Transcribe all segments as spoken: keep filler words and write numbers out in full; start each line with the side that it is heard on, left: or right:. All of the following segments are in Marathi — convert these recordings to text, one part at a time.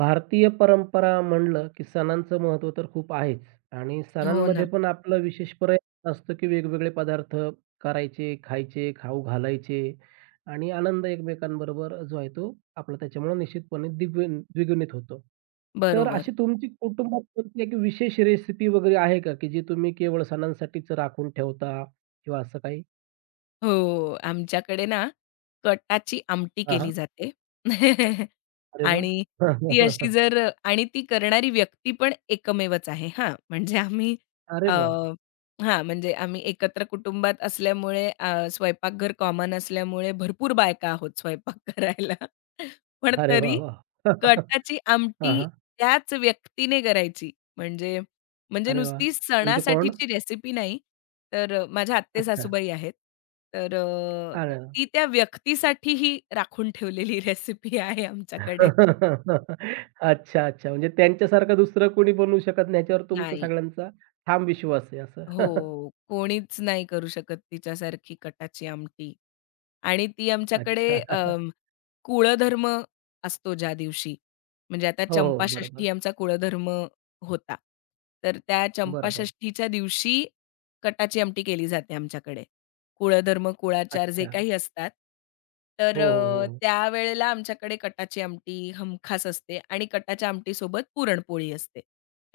right: भारतीय परंपरा म्हणलं, की सणांचं महत्त्व तर खूप आहेच आणि
left: हो
right: सणांमध्ये
left: ना,
right: पण आपला विशेष प्रयत्न असतो, की वेगवेगळे पदार्थ करायचे, खायचे, खाऊ घालायचे आणि आनंद एकमेकांबरोबर जो आहे तो आपला त्याच्यामुळे निश्चितपणे द्विगुण द्विगुणित होतो. तर
left: बरोबर.
right: अशी तुमची कुटुंबात कोणती एक विशेष रेसिपी वगैरे आहे का, की जी तुम्ही केवळ सणांसाठीच राखून ठेवता किंवा असं काही?
left: हो, आमच्याकडे ना कटाची आमटी
right: हां, हां.
left: केली जाते.
right: अरे वाह!
left: आणि ती अशी जर आणि ती करणारी व्यक्ती पण एकमेवच आहे हां. म्हणजे आम्ही
right: अरे
left: अ,
right: वाह!
left: हां, म्हणजे आम्ही एकत्र कुटुंबात असल्यामुळे अ, स्वयंपाकघर कॉमन असल्यामुळे भरपूर बायका आहोत स्वयंपाक करायला. पण
right: अरे वाह,
left: तरी
right: वाह!
left: कटाची
right: हां,
left: आमटी
right: हां.
left: त्याच व्यक्तीने करायची. म्हणजे म्हणजे
right: अरे वाह!
left: नुसती
right: म्हणजे कोण?
left: सणासाठीची रेसिपी नाही, तर अ, माझ्या
right: अच्छा.
left: आत्ते-सासूबाई आहेत. तर अ,
right: आलं.
left: ती त्या व्यक्तीसाठीही राखून ठेवलेली रेसिपी आहे आमच्याकडे.
right: अच्छा, अच्छा. म्हणजे त्यांच्यासारखं दुसरं कोणी बनवू शकत नाही याच्यावर तुमचा
left: नाही.
right: सगळ्यांचा ठाम विश्वास आहे असं.
left: हो. कोणीच नाही करू शकत तिच्यासारखी कटाची आमटी आणि ती आमच्याकडे
right: अच्छा.
left: अ कुळधर्म असतो ज्या दिवशी, म्हणजे आता
right: हो, हो. बरोबर,
left: चंपाषष्ठी आमचा कुळधर्म होता. तर त्या
right: बरोबर.
left: चंपाषष्ठीच्या दिवशी कटाची आमटी केली जाते आमच्याकडे. कुळधर्म, कुळाचार जे
right: अच्छा.
left: काही असतात. तर
right: हो, हो,
left: अ,
right: हो.
left: त्यावेळेला आमच्याकडे कटाची आमटी हमखास असते आणि कटाच्या आमटीसोबत पुरणपोळी असते.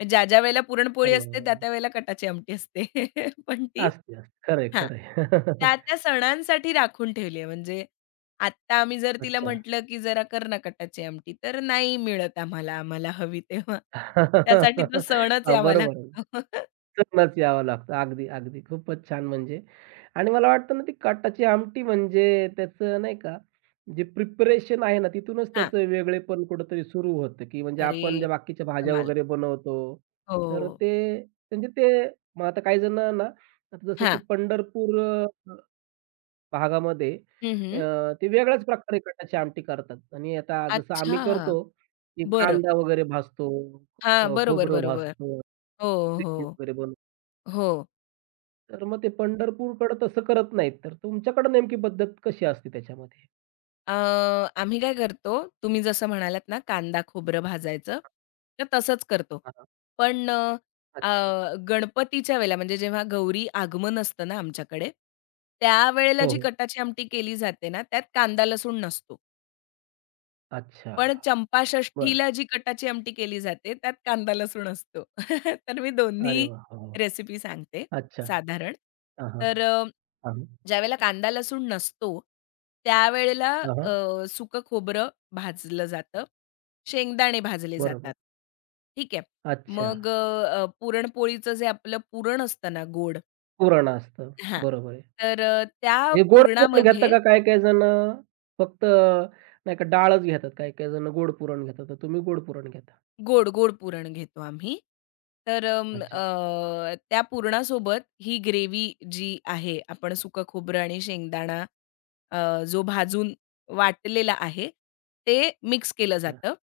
left: ज्या-ज्या वेळेला पुरणपोळी
right: अरे वाह,
left: असते,
right: वाह, वाह!
left: त्या-त्या वेळेला कटाची आमटी असते. पण ती
right: असते, असते.
left: हां.
right: खरं आहे.
left: त्या, त्या सणांसाठी राखून ठेवली आहे. म्हणजे आत्ता आम्ही जर तिला
right: अच्छा.
left: म्हटलं, की "जरा कर ना कटाची आमटी," तर नाही मिळत आम्हाला, आम्हाला हवी तेव्हा. त्यासाठी तो सणच
right: हां,
left: यावा
right: बरोबर आहे.
left: लागतो.
right: चलनाच यावं लागतं. अगदी, अगदी. खूपच छान म्हणजे. आणि मला वाटतं ना, ती कटाची आमटी म्हणजे त्याचं नाही का, जे प्रिपरेशन आहे ना, तिथूनच
left: हां.
right: त्याचं वेगळेपण कुठेतरी सुरू होतं, की म्हणजे
left: अरे
right: आपण ज्या बाकीच्या भाज्या
left: कमाल!
right: वगैरे बनवतो, तर
left: हो.
right: ते म्हणजे ते मग आता काही जण ना, आता जसं की
left: हां.
right: पंढरपूर भागामध्ये,
left: हं,
right: अ,
left: हं.
right: ते वेगळ्याच प्रकारे कटाची आमटी करतात आणि आता जसं आम्ही
left: अच्छा.
right: करतो, की
left: बरं.
right: कांदा वगैरे भाजतो,
left: हां.
right: अ,
left: बरोबर,
right: खोबरं
left: बरोबर.
right: भाजतो,
left: हो, हो.
right: ते वगैरे बनवतो.
left: हो.
right: तर मग ते पंढरपूरकडे तसं करत नाहीत. तर तुमच्याकडे नेमकी पद्धत कशी असते त्याच्यामध्ये?
left: अ, आम्ही काय करतो, तुम्ही जसं म्हणालात ना कांदा, खोबरं भाजायचं, तर तसंच करतो.
right: हां,
left: पण अ,
right: अच्छा.
left: अ, गणपतीच्या वेळेला म्हणजे जेव्हा गौरी आगमन असतं ना आमच्याकडे, त्यावेळेला
right: हो,
left: जी
right: हो.
left: कटाची आमटी केली जाते ना, त्यात कांदा लसूण नसतो.
right: अच्छा.
left: पण
right: बरं.
left: चंपाषष्ठीला जी कटाची आमटी केली जाते, त्यात कांदा लसूण असतो. तर मी
right: अरे
left: दोन्ही
right: वाह! वाह! वाह!
left: रेसिपी सांगते
right: अच्छा.
left: साधारण.
right: हां, हां.
left: तर अ,
right: हां, हां.
left: ज्यावेळेला कांदा लसूण नसतो, त्यावेळेला अ, सुकं खोबरं भाजलं जातं, शेंगदाणे भाजले जातात.
right: बरोबर.
left: ठीक आहे.
right: अच्छा.
left: मग अ, पुरणपोळीचं जे आपलं पुरण असतं ना गोड
right: पुराण असतं.
left: हां.
right: बरोबर आहे.
left: तर अ, त्या
right: हे गोड पुरण घेता
left: पुरणामध्ये
right: का काही-काही जणं, फक्त नाही का डाळच घेतात, काही-काही जणं गोड पुरण घेतात, तर तुम्ही गोड पुरण घेता.
left: गोड, गोड पुरण घेतो आम्ही. तर अं,
right: अच्छा,
left: अ, त्या पुरणासोबत ही ग्रेव्ही जी आहे, आपण सुकं खोबरं आणि शेंगदाणा अ, जो भाजून वाटलेला आहे, ते मिक्स केलं
right: अच्छा.
left: जातं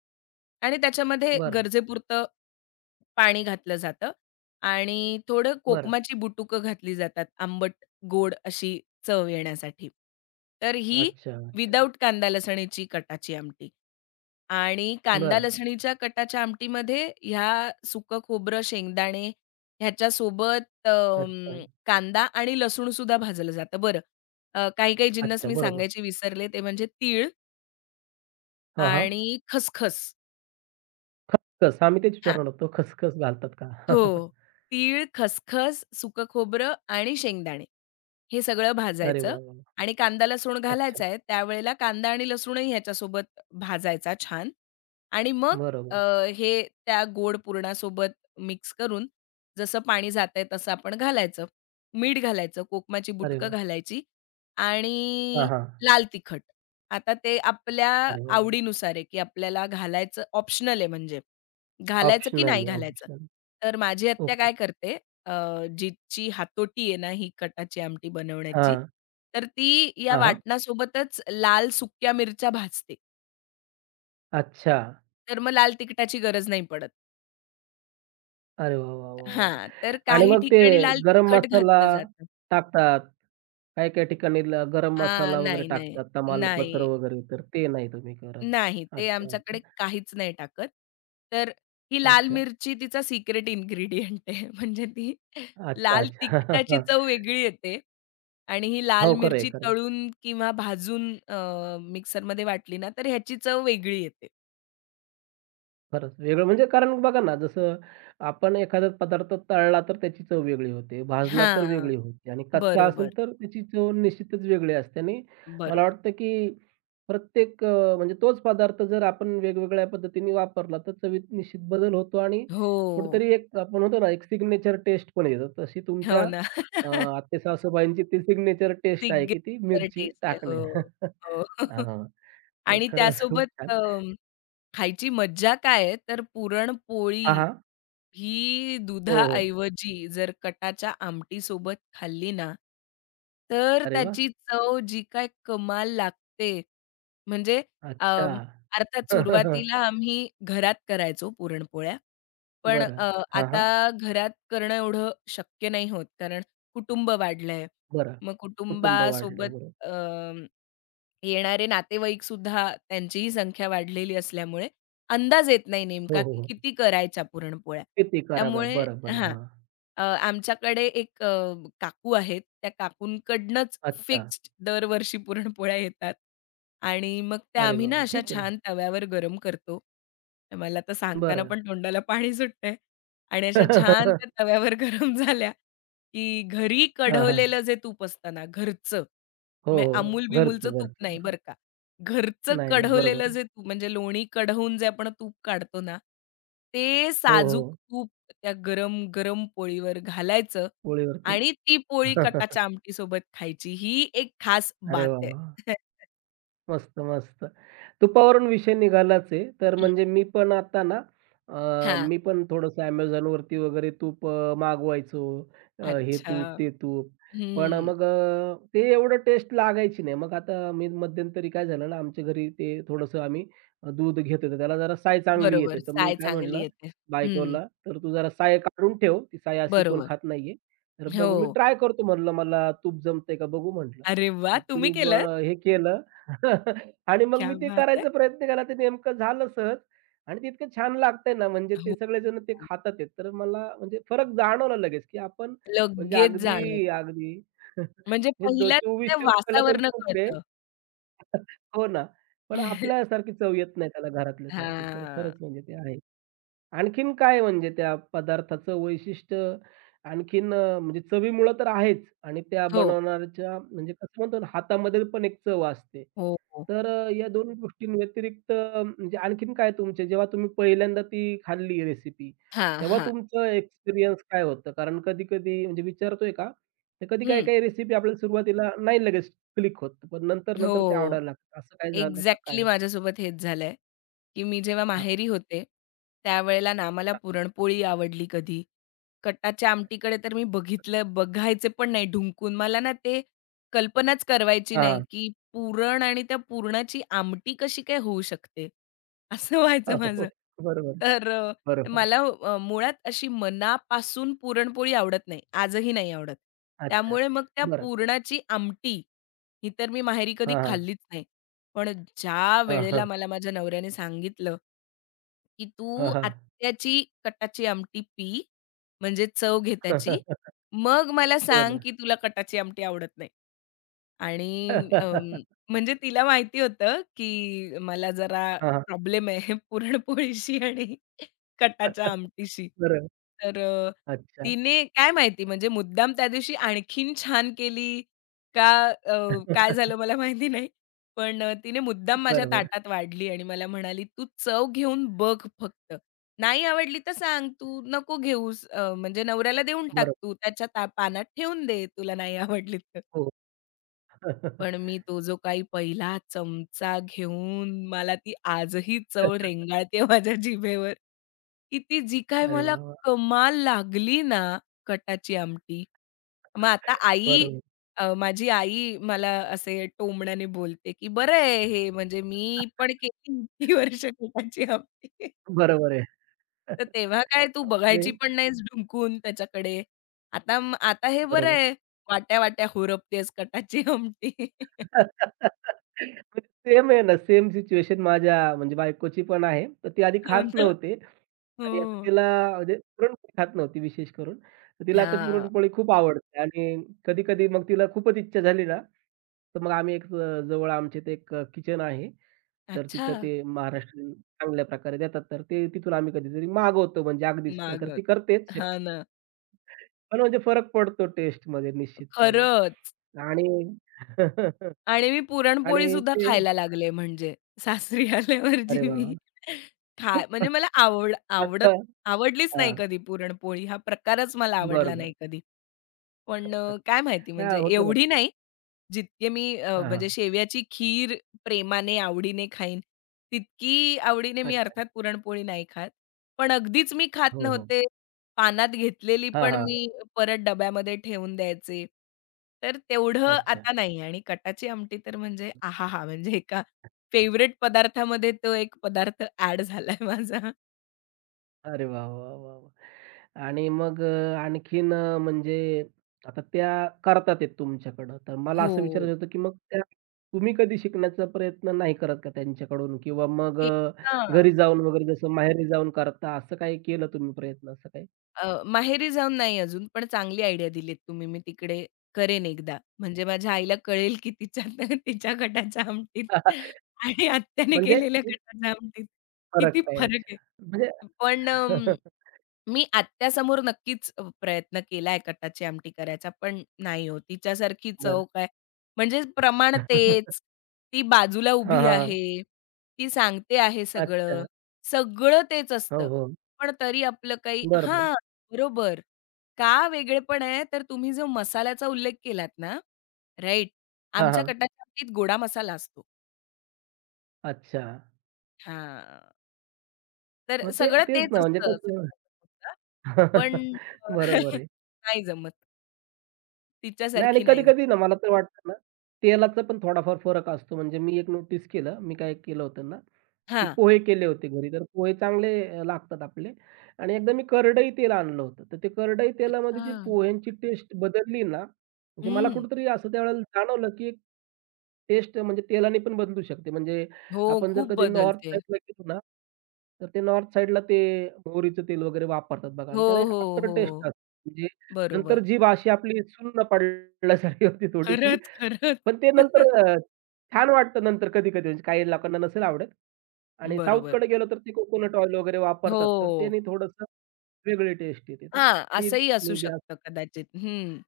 left: आणि त्याच्यामध्ये
right: बरं,
left: गरजेपुरतं पाणी घातलं जातं आणि थोडं
right: बरं.
left: कोकमाची बुटुकं घातली जातात, आंबट, गोड अशी चव येण्यासाठी. तर ही
right: अच्छा, अच्छा.
left: विदाऊट कांदा लसणीची कटाची आमटी. आणि कांदा
right: बरं.
left: लसणीच्या कटाच्या आमटीमध्ये ह्या सुकं खोबरं, शेंगदाणे ह्याच्यासोबत
right: अच्छा,
left: अं, कांदा आणि लसूणसुद्धा भाजलं जातं. बरं, अ, काही-काही जिन्नस
right: अच्छा.
left: मी
right: बरोबर.
left: सांगायचे विसरले ते म्हणजे तीळ
right: हां, हां.
left: आणि खसखस.
right: खसखस आम्ही तेच
left: हां.
right: विचारणार होतो, खसखस घालतात का?
left: हो. तीळ, खसखस, सुकं खोबरं आणि शेंगदाणे. हे सगळं
right: अरे
left: भाजायचं
right: वाह, वाह, वाह!
left: आणि कांदा लसूण
right: अच्छा.
left: घालायचा आहे. त्यावेळेला कांदा आणि लसूणही ह्याच्यासोबत भाजायचा छान आणि मग अ,
right: बरोबर आहे.
left: हे त्या गोड पुरणासोबत मिक्स करून जसं पाणी जातंय तसं आपण घालायचं. मीठ घालायचं, कोकमाची
right: अरे
left: बुटकं
right: वाह!
left: घालायची
right: हां,
left: आणि
right: हां.
left: लाल तिखट. आता ते आपल्या
right: अरे वाह, वाह!
left: आवडीनुसार आहे, की आपल्याला घालायचं ऑप्शनल आहे म्हणजे. घालायचं की नाही
right: ऑप्शनल आहे,
left: घालायचं.
right: ऑप्शनल.
left: तर माझी आत्या
right: ओके.
left: काय करते अ, जिची हातोटी आहे ना, ही कटाची आमटी बनवण्याची,
right: हां.
left: तर ती या
right: हां, हां.
left: वाटणासोबतच लाल सुक्या मिरच्या भाजते.
right: अच्छा.
left: तर मग लाल तिखटाची गरज नाही पडत.
right: अरे वाह, वाह, वाह, वाह!
left: हां, तर
right: आणि
left: काही
right: मग ते
left: ठिकाणी लाल
right: गरम
left: तिखट
right: मसाला
left: घातलं जातं.
right: टाकतात. काही-काही ठिकाणी ल गरम
left: हां,
right: मसाला वगैरे
left: नाही, नाही.
right: टाकतात,
left: नाही.
right: तमालपत्र वगैरे, तर ते नाही तुम्ही करत.
left: नाही, ते
right: अच्छा,
left: आमच्याकडे
right: अच्छा.
left: काहीच नाही टाकत. तर ही लाल
right: अच्छा,
left: मिरची तिचा सिक्रेट इन्ग्रीडियंट आहे. म्हणजे ती
right: अच्छा,
left: लाल तिखटाची
right: अच्छा.
left: चव वेगळी येते आणि ही लाल
right: हो, खरं आहे,
left: मिरची
right: खरं आहे.
left: तळून किंवा भाजून अ, मिक्सरमध्ये वाटली ना, तर ह्याची चव वेगळी येते.
right: खरंच, वेगळं म्हणजे कारण बघा ना, जसं आपण एखादा पदार्थ तळला तर त्याची चव वेगळी होते, भाजला
left: हा
right: तर वेगळी होते आणि कच्चा
left: बरोबर,
right: असेल तर त्याची चव निश्चितच वेगळी असते आणि मला
left: बरोबर.
right: वाटतं की प्रत्येक, अ, म्हणजे तोच पदार्थ जर आपण वेगवेगळ्या पद्धतीने वापरला तर चवीत निश्चित बदल होतो आणि
left: हो,
right: कुठेतरी एक आपण म्हणतो ना, एक सिग्नेचर टेस्ट पण येतो. तशी
left: हो
right: तुमच्या,
left: ना.
right: अ, आत्ते-सासूबाईंची ती सिग्नेचर टेस्ट आहे की ती
left: सिग्नेचर
right: मिरची
left: टेस्ट आहे.
right: टाकणे.
left: हो, हो.
right: हां, तर
left: आणि
right: खरंच खूप
left: त्यासोबत
right: छान.
left: अ, खायची मज्जा काय आहे, तर
right: हां,
left: पुरणपोळी
right: हां.
left: ही
right: हो, हो.
left: दुधाऐवजी जर कटाच्या आमटीसोबत खाल्ली ना, तर
right: अरे वाह!
left: त्याची चव जी काय कमाल लागते. म्हणजे
right: अच्छा.
left: अं, अर्थात सुरुवातीला आम्ही घरात करायचो पुरणपोळ्या. पण
right: बरं.
left: अ,
right: हां,
left: आता
right: हां.
left: घरात करणं एवढं शक्य नाही होत, कारण कुटुंब वाढलंय.
right: बरं.
left: मग
right: कुटुंब वाढले.
left: कुटुंबासोबत
right: बरोबर.
left: अ येणारे नातेवाईकसुद्धा त्यांचीही संख्या वाढलेली असल्यामुळे अंदाज येत नाही नेमका
right: हो, हो,
left: की
right: हो.
left: किती करायच्या पुरणपोळ्या.
right: किती कराव्या?
left: त्यामुळे
right: बरं, बरं.
left: हां.
right: हां.
left: अ, आमच्याकडे एक अ, काकू आहेत. त्या काकूंकडनंच
right: अच्छा.
left: फिक्स्ड दरवर्षी पुरणपोळ्या येतात आणि मग त्या
right: अरे
left: आम्ही ना
right: वाह,
left: अशा
right: ठीक आहे ना.
left: छान तव्यावर गरम करतो. मला तर सांगताना
right: बरं.
left: पण तोंडाला पाणी सुटतंय आणि अशा छान त्या तव्यावर गरम झाल्या, की घरी
right: हां, हां.
left: कढवलेलं जे तूप असतं ना घरचं
right: हो,
left: म्हणजे
right: हो.
left: Amul-बिमूलचं
right: घरचं,
left: तूप
right: घरचं.
left: नाही
right: बरोबर.
left: बरं का. घरचं
right: नाही, नाही. बरोबर
left: कढवलेलं
right: आहे.
left: जे तूप म्हणजे लोणी कढवून जे आपण तूप काढतो ना, ते
right: हो,
left: साजूक
right: हो.
left: तूप त्या गरम, गरम पोळीवर घालायचं
right: पोळीवरती.
left: आणि ती पोळी कटाच्या आमटीसोबत खायची. ही एक खास
right: अरे
left: बात
right: वाह,
left: आहे.
right: वाह! मस्त, मस्त. तुपावरून विषय निघालाच आहे. तर
left: हं.
right: म्हणजे मी पण आता ना, अ,
left: हां.
right: मी पण थोडंसं Amazonवरती वगैरे तूप, अ, मागवायचो. अ, हे
left: अच्छा.
right: तूप, ते तूप. पण
left: हं.
right: मग, अ, ते एवढं टेस्ट लागायची नाही. मग आता मी मध्यंतरी काय झालं ना, आमच्या घरी ते थोडंसं आम्ही दूध घेतो, तर त्याला जरा साय चांगली येते.
left: बरोबर.
right: तर मी
left: साय
right: काय
left: चांगली
right: म्हटलं
left: येते. हं.
right: बायकोला, "तर तू जरा साय काढून ठेव, ती साय अशी कोण
left: बरोबर.
right: खात नाहीये. तर
left: हो.
right: बघू." मी ट्राय करतो म्हणलं, "मला तूप जमतंय का बघू" म्हटलं.
left: अरे वाह!
right: मग
left: तुम्ही
right: तिने ब
left: केलंत?
right: हे केलं आणि मग
left: क्या
right: मी ते
left: बात है!
right: करायचा प्रयत्न केला, ते नेमकं झालं सहज आणि ते इतकं छान लागतंय ना, म्हणजे ते
left: हो.
right: सगळेजण ते खातात आहेत. तर मला म्हणजे फरक जाणवला लगेच, की आपण म्हणजे
left: लगेच
right: अगदी,
left: जाणवतं.
right: अगदी.
left: म्हणजे
right: हे दो
left: पहिल्याच त्या
right: ₹चोवीसशे रुपये ला पण
left: वासावरनं
right: तूप आहे.
left: कळतं.
right: हो ना. पण आपल्यासारखी चव येत नाही त्याला घरातल्यासारखी. तर
left: हां.
right: खरंच म्हणजे ते आहे. आणखीन काय म्हणजे त्या पदार्थाचं वैशिष्ट्य, आणखीन, अ, म्हणजे चवीमुळं तर आहेच आणि त्या
left: हो,
right: बनवणाऱ्याच्या म्हणजे कसं म्हणतो ना, हातामध्ये पण एक चव असते.
left: हो, हो.
right: तर, अ, या दोन गोष्टींव्यतिरिक्त, अ, म्हणजे आणखीन काय तुमचे जेव्हा तुम्ही पहिल्यांदा ती खाल्ली रेसिपी,
left: हां,
right: तेव्हा
left: हां.
right: तुमचं एक्सपिरियन्स काय होतं? कारण कधी-कधी म्हणजे विचारतोय का, तर कधी
left: हं.
right: काही-काही रेसिपी आपल्याला सुरुवातीला नाही लगेच क्लिक होत, पण नंतर-नंतर ते
left: हो.
right: आवडायला लागतं. असं काय झालं का काय
left: एक्झॅक्टली
right: होतं?
left: माझ्यासोबत हेच झालंय, की मी जेव्हा
right: हां,
left: माहेरी होते, त्यावेळेला ना आम्हाला
right: हां.
left: पुरणपोळी आवडली कधी. कटाच्या आमटीकडे तर मी बघितलं बघायचे पण नाही ढुंकून. मला ना ते कल्पनाच करवायची नाही,
right: हां.
left: की पुरण आणि त्या पुरणाची आमटी कशी काय होऊ शकते? असं व्हायचं
right: हो, हो.
left: माझं.
right: हो, बरोबर,
left: तर अ,
right: बरोबर.
left: मला अ, मुळात अशी मनापासून पुरणपोळी आवडत नाही. आजही नाही आवडत.
right: अच्छा.
left: त्यामुळे मग त्या
right: बरं.
left: पुरणाची आमटी, ही तर मी माहेरी कधी
right: हां, हां.
left: खाल्लीच नाही. पण ज्या
right: हां,
left: वेळेला
right: हां.
left: मला माझ्या नवऱ्याने सांगितलं, की
right: हां,
left: "तू
right: हां.
left: आत्याची कटाची आमटी पी, म्हणजे चव घे त्याची. मग मला
right: हो
left: सांग,
right: ना.
left: की तुला कटाची आमटी आवडत नाही." आणि अं, म्हणजे तिला माहिती होतं, की मला जरा
right: हां, हां.
left: प्रॉब्लेम आहे पुरणपोळीशी आणि कटाच्या आमटीशी.
right: बरं.
left: तर अ,
right: अच्छा.
left: तिने काय माहिती म्हणजे मुद्दाम त्या दिवशी आणखीन छान केली का अ, काय झालं मला माहिती नाही. पण अ, तिने मुद्दाम माझ्या
right: बरं, बरं.
left: ताटात वाढली आणि मला म्हणाली, "तू चव घेऊन बघ फक्त. नाही आवडली तर सांग, तू नको घेऊस. अ, म्हणजे नवऱ्याला देऊन टाक
right: बरं.
left: तू. त्याच्या ता पानात ठेवून दे तुला नाही आवडली तर."
right: हो.
left: पण मी तो जो काही पहिला चमचा घेऊन मला ती आजही चव रेंगाळते माझ्या जिभेवर. की ती जी काय
right: अरे
left: मला
right: वाह, वाह!
left: कमाल लागली ना कटाची आमटी. मग आता आई
right: बरोबर.
left: अ, माझी आई मला असे टोमण्याने बोलते, की "बरं आहे हे म्हणजे मी पण केली इतकी वर्ष कटाची आमटी."
right: बरोबर आहे.
left: तर तेव्हा काय तू
right: म्हणजे
left: बघायची पण नाहीस ढुंकून त्याच्याकडे. आता आता हे बरं
right: बरोबर.
left: आहे वाट्या-वाट्या हुरपतेस कटाची आमटी.
right: सेम आहे ना, सेम सिच्युएशन माझ्या म्हणजे बायकोची पण आहे. तर ती आधी
left: हो
right: खात
left: ना.
right: नव्हते
left: हो.
right: आणि आता तिला म्हणजे पुरणपोळी खात नव्हती विशेष करून. तर तिला आता
left: हां.
right: पुरणपोळी खूप आवडते आणि कधी-कधी मग तिला खूपच इच्छा झाली ना, तर मग आम्ही एक, अ, जवळ आमच्या इथे एक, अ, किचन आहे. तर
left: अच्छा!
right: तिथं ते महाराष्ट्रीयन चांगल्या प्रकारे देतात. तर ते तिथून आम्ही कधीतरी मागवतो म्हणजे अगदीच. नाहीतर
left: मागं.
right: ती करतेच
left: हां ना.
right: शक्यतो. पण म्हणजे फरक पडतो टेस्टमध्ये निश्चितपणे
left: खरंच.
right: आणि
left: आणि मी
right: आणि
left: पुरणपोळीसुद्धा
right: ते
left: खायला लागले म्हणजे सासरी आल्यावर
right: अरे
left: जी मी
right: वाह!
left: खा म्हणजे मला आवड
right: मस्त.
left: आवडत आवडलीच नाही
right: हां,
left: कधी पुरणपोळी. हा प्रकारच मला आवडला नाही
right: बरोबर.
left: कधी. पण अ, काय माहिती म्हणजे
right: हां, होतं ना.
left: एवढी नाही, जितके मी अ,
right: हां,
left: म्हणजे
right: हां.
left: शेवयाची खीर प्रेमाने, आवडीने खाईन, तितकी आवडीने मी
right: अच्छा.
left: अर्थात पुरणपोळी नाही खात. पण अगदीच मी खात
right: हो, हो.
left: नव्हते. पानात घेतलेली
right: हां,
left: पण
right: हां.
left: मी परत डब्यामध्ये ठेवून द्यायचे. तर तेवढं
right: अच्छा.
left: आता नाही आणि कटाची आमटी तर म्हणजे आहाहा! म्हणजे एका फेव्हरेट पदार्थामध्ये तो एक पदार्थ ॲड झालाय माझा.
right: अरे वाह, वाह, वाह, वाह! आणि मग, अ, आणखीन, अ, म्हणजे आता त्या करतात आहेत तुमच्याकडं. तर मला असं
left: हो.
right: विचारायचं होतं, की मग त्या तुम्ही कधी शिकण्याचा प्रयत्न नाही करत का त्यांच्याकडून? किंवा मग,
left: हे
right: अ,
left: हां.
right: घरी जाऊन वगैरे जसं माहेरी जाऊन करता, असं काही केलं तुम्ही प्रयत्न असं काही?
left: अ, माहेरी जाऊन नाही अजून, पण चांगली आयडिया दिलीत तुम्ही. मी तिकडे करेन एकदा. म्हणजे माझ्या आईला कळेल, की तिच्या तिच्या गटाच्या आमटीत आणि आत्याने
right: म्हणजे
left: केलेल्या गटाच्या आमटीत
right: फरक
left: किती
right: काय?
left: फरक
right: अच्छा.
left: आहे.
right: म्हणजे
left: पण अं, मी आत्यासमोर नक्कीच अ, प्रयत्न केलाय कटाची आमटी करायचा, पण नाही हो तिच्यासारखी
right: बरं.
left: चव काय. म्हणजे प्रमाण तेच, ती बाजूला
right: हां,
left: उभी
right: हां.
left: आहे, ती सांगते आहे सगळं.
right: अच्छा.
left: सगळं तेच
right: हो,
left: असतं.
right: हो.
left: पण तरी आपलं काही
right: बरोबर.
left: हां, बरोबर. का वेगळेपण आहे तर तुम्ही जो मसाल्याचा उल्लेख केलात ना, राइट.
right: हां,
left: आमच्या
right: हां.
left: कटाच्या आमटीत गोडा मसाला असतो.
right: अच्छा.
left: हां, तर
right: मग ते
left: सगळं
right: तेच
left: तेच
right: ना म्हणजे
left: असतं.
right: कसं.
left: पण अ,
right: बरोबर आहे.
left: नाही जमत.
right: नाही आणि
left: तिच्यासारखी नाही झा
right: कधी-कधी ना मला तर वाटतं ना, तेलाचा पण थोडाफार फरक असतो. म्हणजे मी एक नोटीस केलं, मी काय केलं होतं ना, की
left: हां.
right: पोहे केले होते घरी, तर पोहे चांगले, अ, लागतात आपले आणि एकदा मी करडई तेल आणलं होतं. तर ते करडई
left: अच्छा.
right: तेलामध्ये जी पोह्यांची टेस्ट बदलली ना, म्हणजे मला
left: हं.
right: कुठेतरी असं त्यावेळेला जाणवलं, की एक टेस्ट म्हणजे तेलाने पण बदलू शकते. म्हणजे
left: हो,
right: आपण जर
left: खूप
right: कधी नॉर्थ
left: बदलते.
right: साईडला गेलो ना, तर ते नॉर्थ साईडला ते मोहरीचं तेल वगैरे वापरतात बघा
left: हो,
right: आणि त्याला एक
left: हो,
right: आफ्टर
left: हो.
right: टेस्ट असते. म्हणजे
left: बरोबर.
right: नंतर जी अशी आपली सुन्न पडल्यासारखी होती थोडीशी.
left: खरंच, खरंच.
right: पण ते नंतर, अ, छान वाटतं नंतर कधी-कधी म्हणजे काही लोकांना नसेल आवडत आणि
left: बरोबर.
right: साऊथकडे गेलो तर ते कोकोनट ऑइल वगैरे वापरतात. तर
left: हो.
right: त्याने थोडंसं वेगळी टेस्ट येते. तर
left: हां,
right: ते
left: असंही असू
right: मे बी.
left: शकतं कदाचित. हं,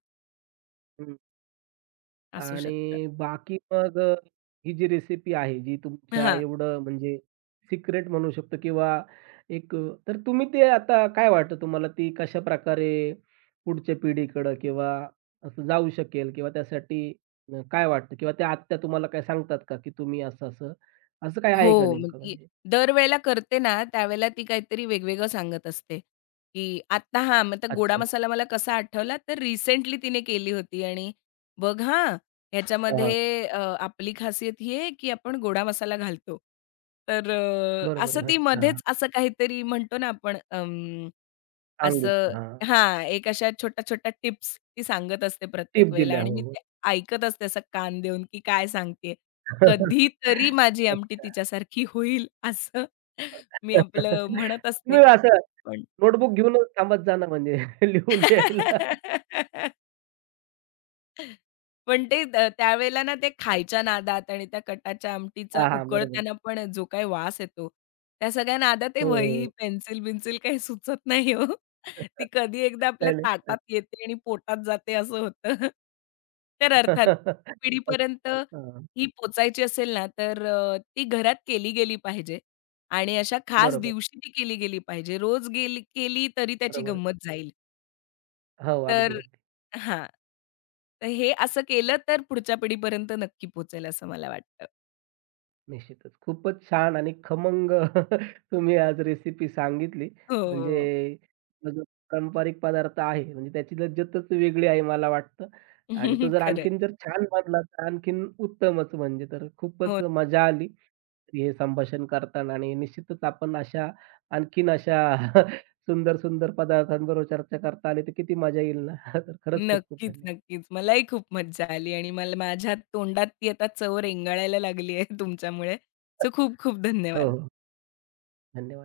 left: असू शकतं.
right: आणि बाकी मग, अ, ही जी रेसिपी आहे, जी तुमच्या
left: हां.
right: एवढं म्हणजे सिक्रेट म्हणू शकतो किंवा एक, अ, तर तुम्ही ते आता काय वाटतं तुम्हाला ती कशा प्रकारे पुढच्या पिढीकडं किंवा असं जाऊ शकेल किंवा त्यासाठी, अ, काय वाटतं किंवा त्या आत्या तुम्हाला काय सांगतात का, की तुम्ही असं-असं, असं असं काय आहे का
left: हो, मग
right: नेमकं
left: ती
right: म्हणजे?
left: दरवेळेला करते ना, त्यावेळेला ती काहीतरी वेगवेगळं सांगत असते, की "आत्ता हां, मग तो गोडा
right: अच्छा.
left: मसाला मला कसा आठवला, तर रिसेंटली तिने केली होती आणि बघ हां,
right: हां, हां.
left: ह्याच्यामध्ये अ, आपली खासियत ही आहे, की आपण गोडा मसाला घालतो." तर अ,
right: बरोबर
left: असं
right: आहे.
left: ती
right: अच्छा.
left: मध्येच असं काहीतरी म्हणतो ना आपण असं
right: सांगितलं. हां.
left: हां, एक अशा छोट्या-छोट्या टिप्स ती सांगत असते
right: टिप
left: प्रत्येक वेळेला
right: दिल्या.
left: आणि
right: हो,
left: मी
right: हो.
left: ते ऐकत असते असं कान देऊन, की काय सांगतेय. कधीतरी माझी आमटी तिच्यासारखी होईल असं मी
right: अच्छा.
left: आपलं म्हणत असते
right: तुम्ही असं
left: पण
right: नोटबुक घेऊनच थांबत जा ना म्हणजे. लिहून घ्यायला.
left: पण ते अ, त्यावेळेला ना ते खायच्या नादात आणि त्या कटाच्या आमटीचा
right: हां, हां. बरोबर
left: उकळताना
right: आहे.
left: पण जो काही वास येतो, त्या सगळ्या नादात ते
right: हो,
left: वही,
right: हो.
left: पेन्सिल-बिन्सिल काही सुचत नाही हो. ती कधी एकदा आपल्या
right: नाही, नाही. नाही.
left: ताटात येते आणि पोटात जाते असं होतं. तर अर्थात पुढच्या पिढीपर्यंत
right: अच्छा.
left: ही पोहोचायची असेल ना, तर अ, ती घरात केली गेली पाहिजे आणि अशा खास
right: बरोबर,
left: दिवशी ती केली गेली पाहिजे. रोज गेली केली तरी त्याची
right: बरोबर. आहे.
left: गंमत जाईल.
right: हो, अगदी,
left: तर
right: अगदी.
left: हां. तर हे असं केलं तर पुढच्या पिढीपर्यंत नक्की पोहोचेल असं मला वाटतं.
right: निश्चितच. खूपच छान आणि खमंग तुम्ही आज रेसिपी सांगितली. म्हणजे
left: हो.
right: हा जो पारंपरिक पदार्थ आहे म्हणजे त्याची लज्जतच वेगळी आहे मला वाटतं. आणि तो जर
left: खरंय.
right: आणखीन जर छान बनला तर आणखीन उत्तमच म्हणजे. तर
left: हो.
right: खूपच मजा आली हे संभाषण करताना आणि निश्चितच आपण अशा आणखीन अशा सुंदर, सुंदर पदार्थांबरोबर चर्चा करता आली तर किती मजा येईल ना. तर खरंच खूप खूप
left: नक्कीच,
right: धन्यवाद.
left: नक्कीच. मलाही खूप मज्जा आली आणि मला माझ्या तोंडात ती आता चव रेंगाळायला लागली आहे तुमच्यामुळे. सो खूप खूप
right: हो,
left: धन्यवाद.
right: हो. धन्यवाद.